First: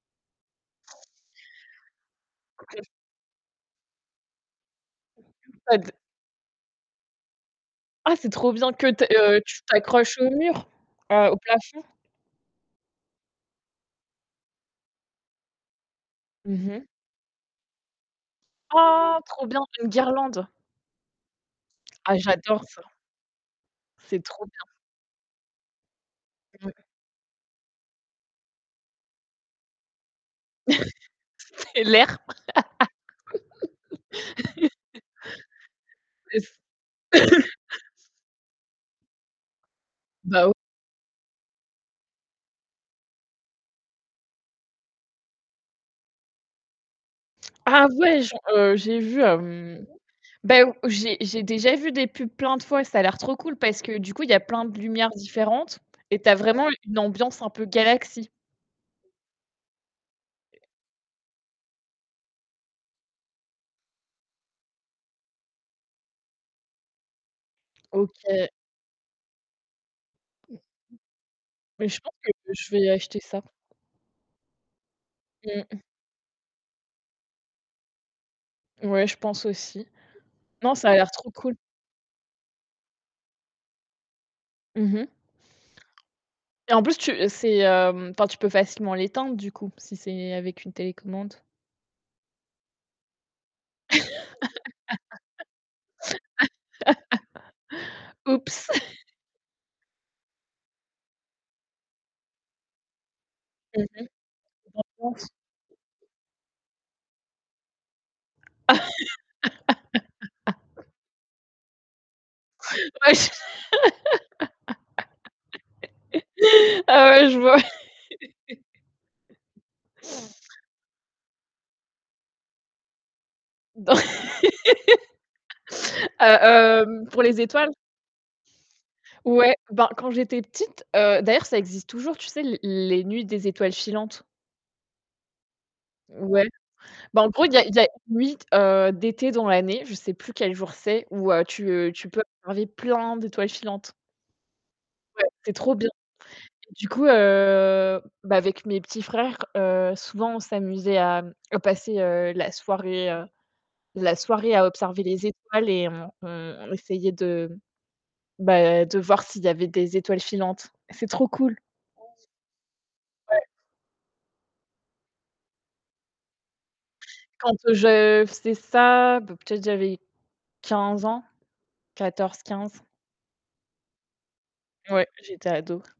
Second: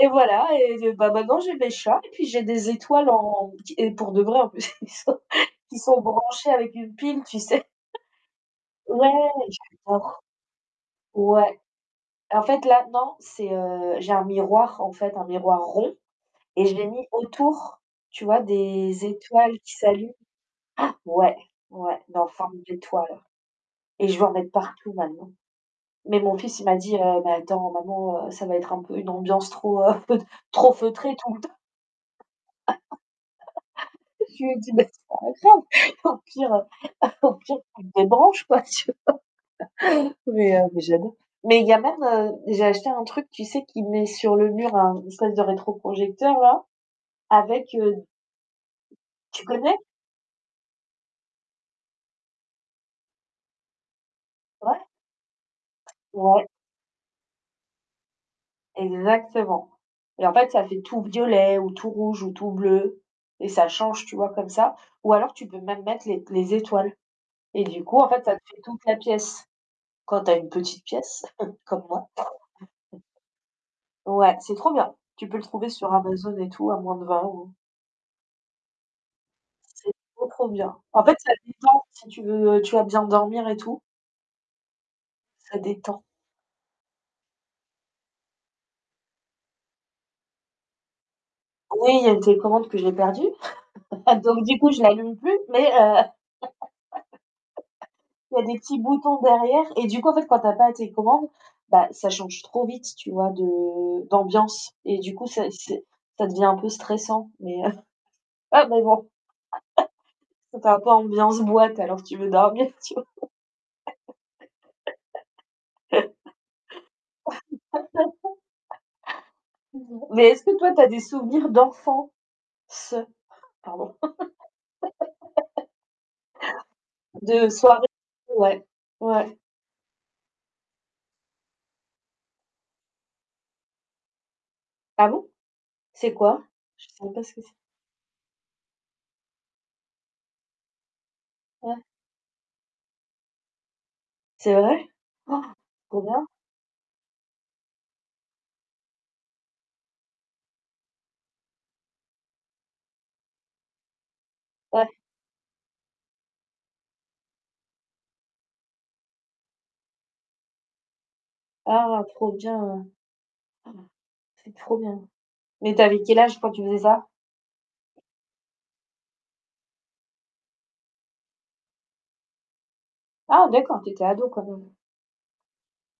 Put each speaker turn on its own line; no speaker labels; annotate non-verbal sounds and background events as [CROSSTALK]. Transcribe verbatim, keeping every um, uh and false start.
Et voilà et gue maintenant j'ai mes chats et puis j'ai des
OK.
étoiles en ti et pour de vrai en plus, qui sont
Pas
qui
de
sont branchées avec une pile, tu sais?
Ah c'est trop bien que
[CHUCKLES]
t
Ouais.
heu tu tu accroches
[UNINTELLIGIBLE]
au mur, heu, au
Ouais.
plafond.
En fait, là, non c'est, heu, j'ai un miroir, en fait, un miroir rond et
Mmh
je l'ai
mh.
mis autour, tu vois, des
Ah! Trop
étoiles
bien,
qui
c'est une
s'allument.
guirlande.
[GASPS] Ouais, ouais,
Ah
dans forme
j'adore ça.
d'étoile et je
C'est
vais en
trop
mettre
bien.
partout maintenant, mais mon fils, il
Ouais
m'a dit: «Heu, mais attends maman, heu, ça va être un peu une ambiance trop, heu, [CHUCKLES] trop feutrée tout le temps».
[LAUGHS] C'est lerpre
[LAUGHS] Je lui ai dit: «Mais
[LAUGHS]
c'est pas grave, au
Et c
pire, heu, [CHUCKLES] au
[COUGHS]
pire tu te débranches quoi» Tu vois?
Bah o
Mais heu, mais j'aime beaucoup, mais il y en a, heu, j'ai acheté un truc, tu sais, qui met sur le mur un espèce de rétroprojecteur-là, avec,
Ah
heu,
ouais, j'en, heu, j'ai vu,
tu connais?
hem, ben ou j'ai j'ai déjà vu des pubs plein de fois, ça a l'air trop cool, parce que du coup, y a plein
Ouais.
de lumières différentes et tu as
Ouais.
vraiment une ambiance un peu galaxie.
Exactement et en fait, ça fait tout violet ou tout rouge ou tout bleu et ça change, tu vois, comme ça, ou alors, tu peux même mettre les les étoiles et du coup, en fait, ça te
OK.
fait toute la pièce, quand tu as une petite pièce [CHUCKLES] comme
Mais je
moi.
pense que je vais acheter ça.
Ouais, c'est trop bien. Tu peux le trouver
Mmh.
sur Amazon et tout, à moins de vingt euros.
Ouais, je pense aussi.
C'est trop trop
Non,
bien.
ça a
En
l'air
fait
trop
ça
cool.
détend si tu veux, tu vois bien dormir et tout.
Mmh mh.
Ça détend.
Et en plus tu c'est, hem, enfin tu peux facilement l'éteindre du coup, si c'est avec une télécommande.
Oui, il y a une télécommande que j'ai perdu, [CHUCKLES] donc du coup, j'allume plus, mais heu, [LAUGHS]
[LAUGHS]
il y a des
Oups.
petits
[CHUCKLES]
boutons derrière et du coup en fait quand tu as pas la télécommande, bah ça change trop vite, tu vois,
Mmh
de d'ambiance et du
mh.
coup, ça
[UNINTELLIGIBLE]
c'est ça devient un peu stressant, mais heu, [CHUCKLES] ouais, mais bon, [LAUGHS] ça fait un peu
[LAUGHS]
ambiance boîte, alors que tu veux dormir tu vois?
Ouais j [LAUGHS] Ah ouais je vois. [CHUCKLES]
[LAUGHS] Mais est-ce que toi, tu as des souvenirs d'enfants, ce pardon
Dans
[LAUGHS]
[LAUGHS] a, hem, pour les
de
étoiles.
soirées, ouais, ouais.
Ouais. Ben quand j'étais petite, heu, d'ailleurs, ça existe toujours, tu sais, l les nuits des étoiles filantes.
Ah bon? C'est quoi?
Ouais.
Je sais même
Ben
pas
en
ce que
gros,
c'est.
il y a il y a une nuit, heu, d'été dans l'année, je sais plus quel jour c'est, où, heu, tu,
Ah.
heu, tu peux enlever plein d'étoiles filantes.
C'est vrai?
Ouais, c'est
[GASPS]
trop bien.
Trop bien.
Du coup, heu, bah avec mes petits frères, heu, souvent on s'amusait à, mmh, à passer, heu, la soirée, heu, la soirée à
Ouais.
observer les étoiles et on on on essayait de, bah de voir s'il y avait des étoiles filantes. C'est trop cool.
Ah! Trop bien.
Ouais.
[GASPS] C'est trop bien, mais tu avais quel âge quand tu faisais ça?
Quand, heu, je faisais ça, b peut-être j'avais quinze ans, quatorze-quinze.
Ah d'accord tu étais ado quand même.
Ouais, j'étais ado.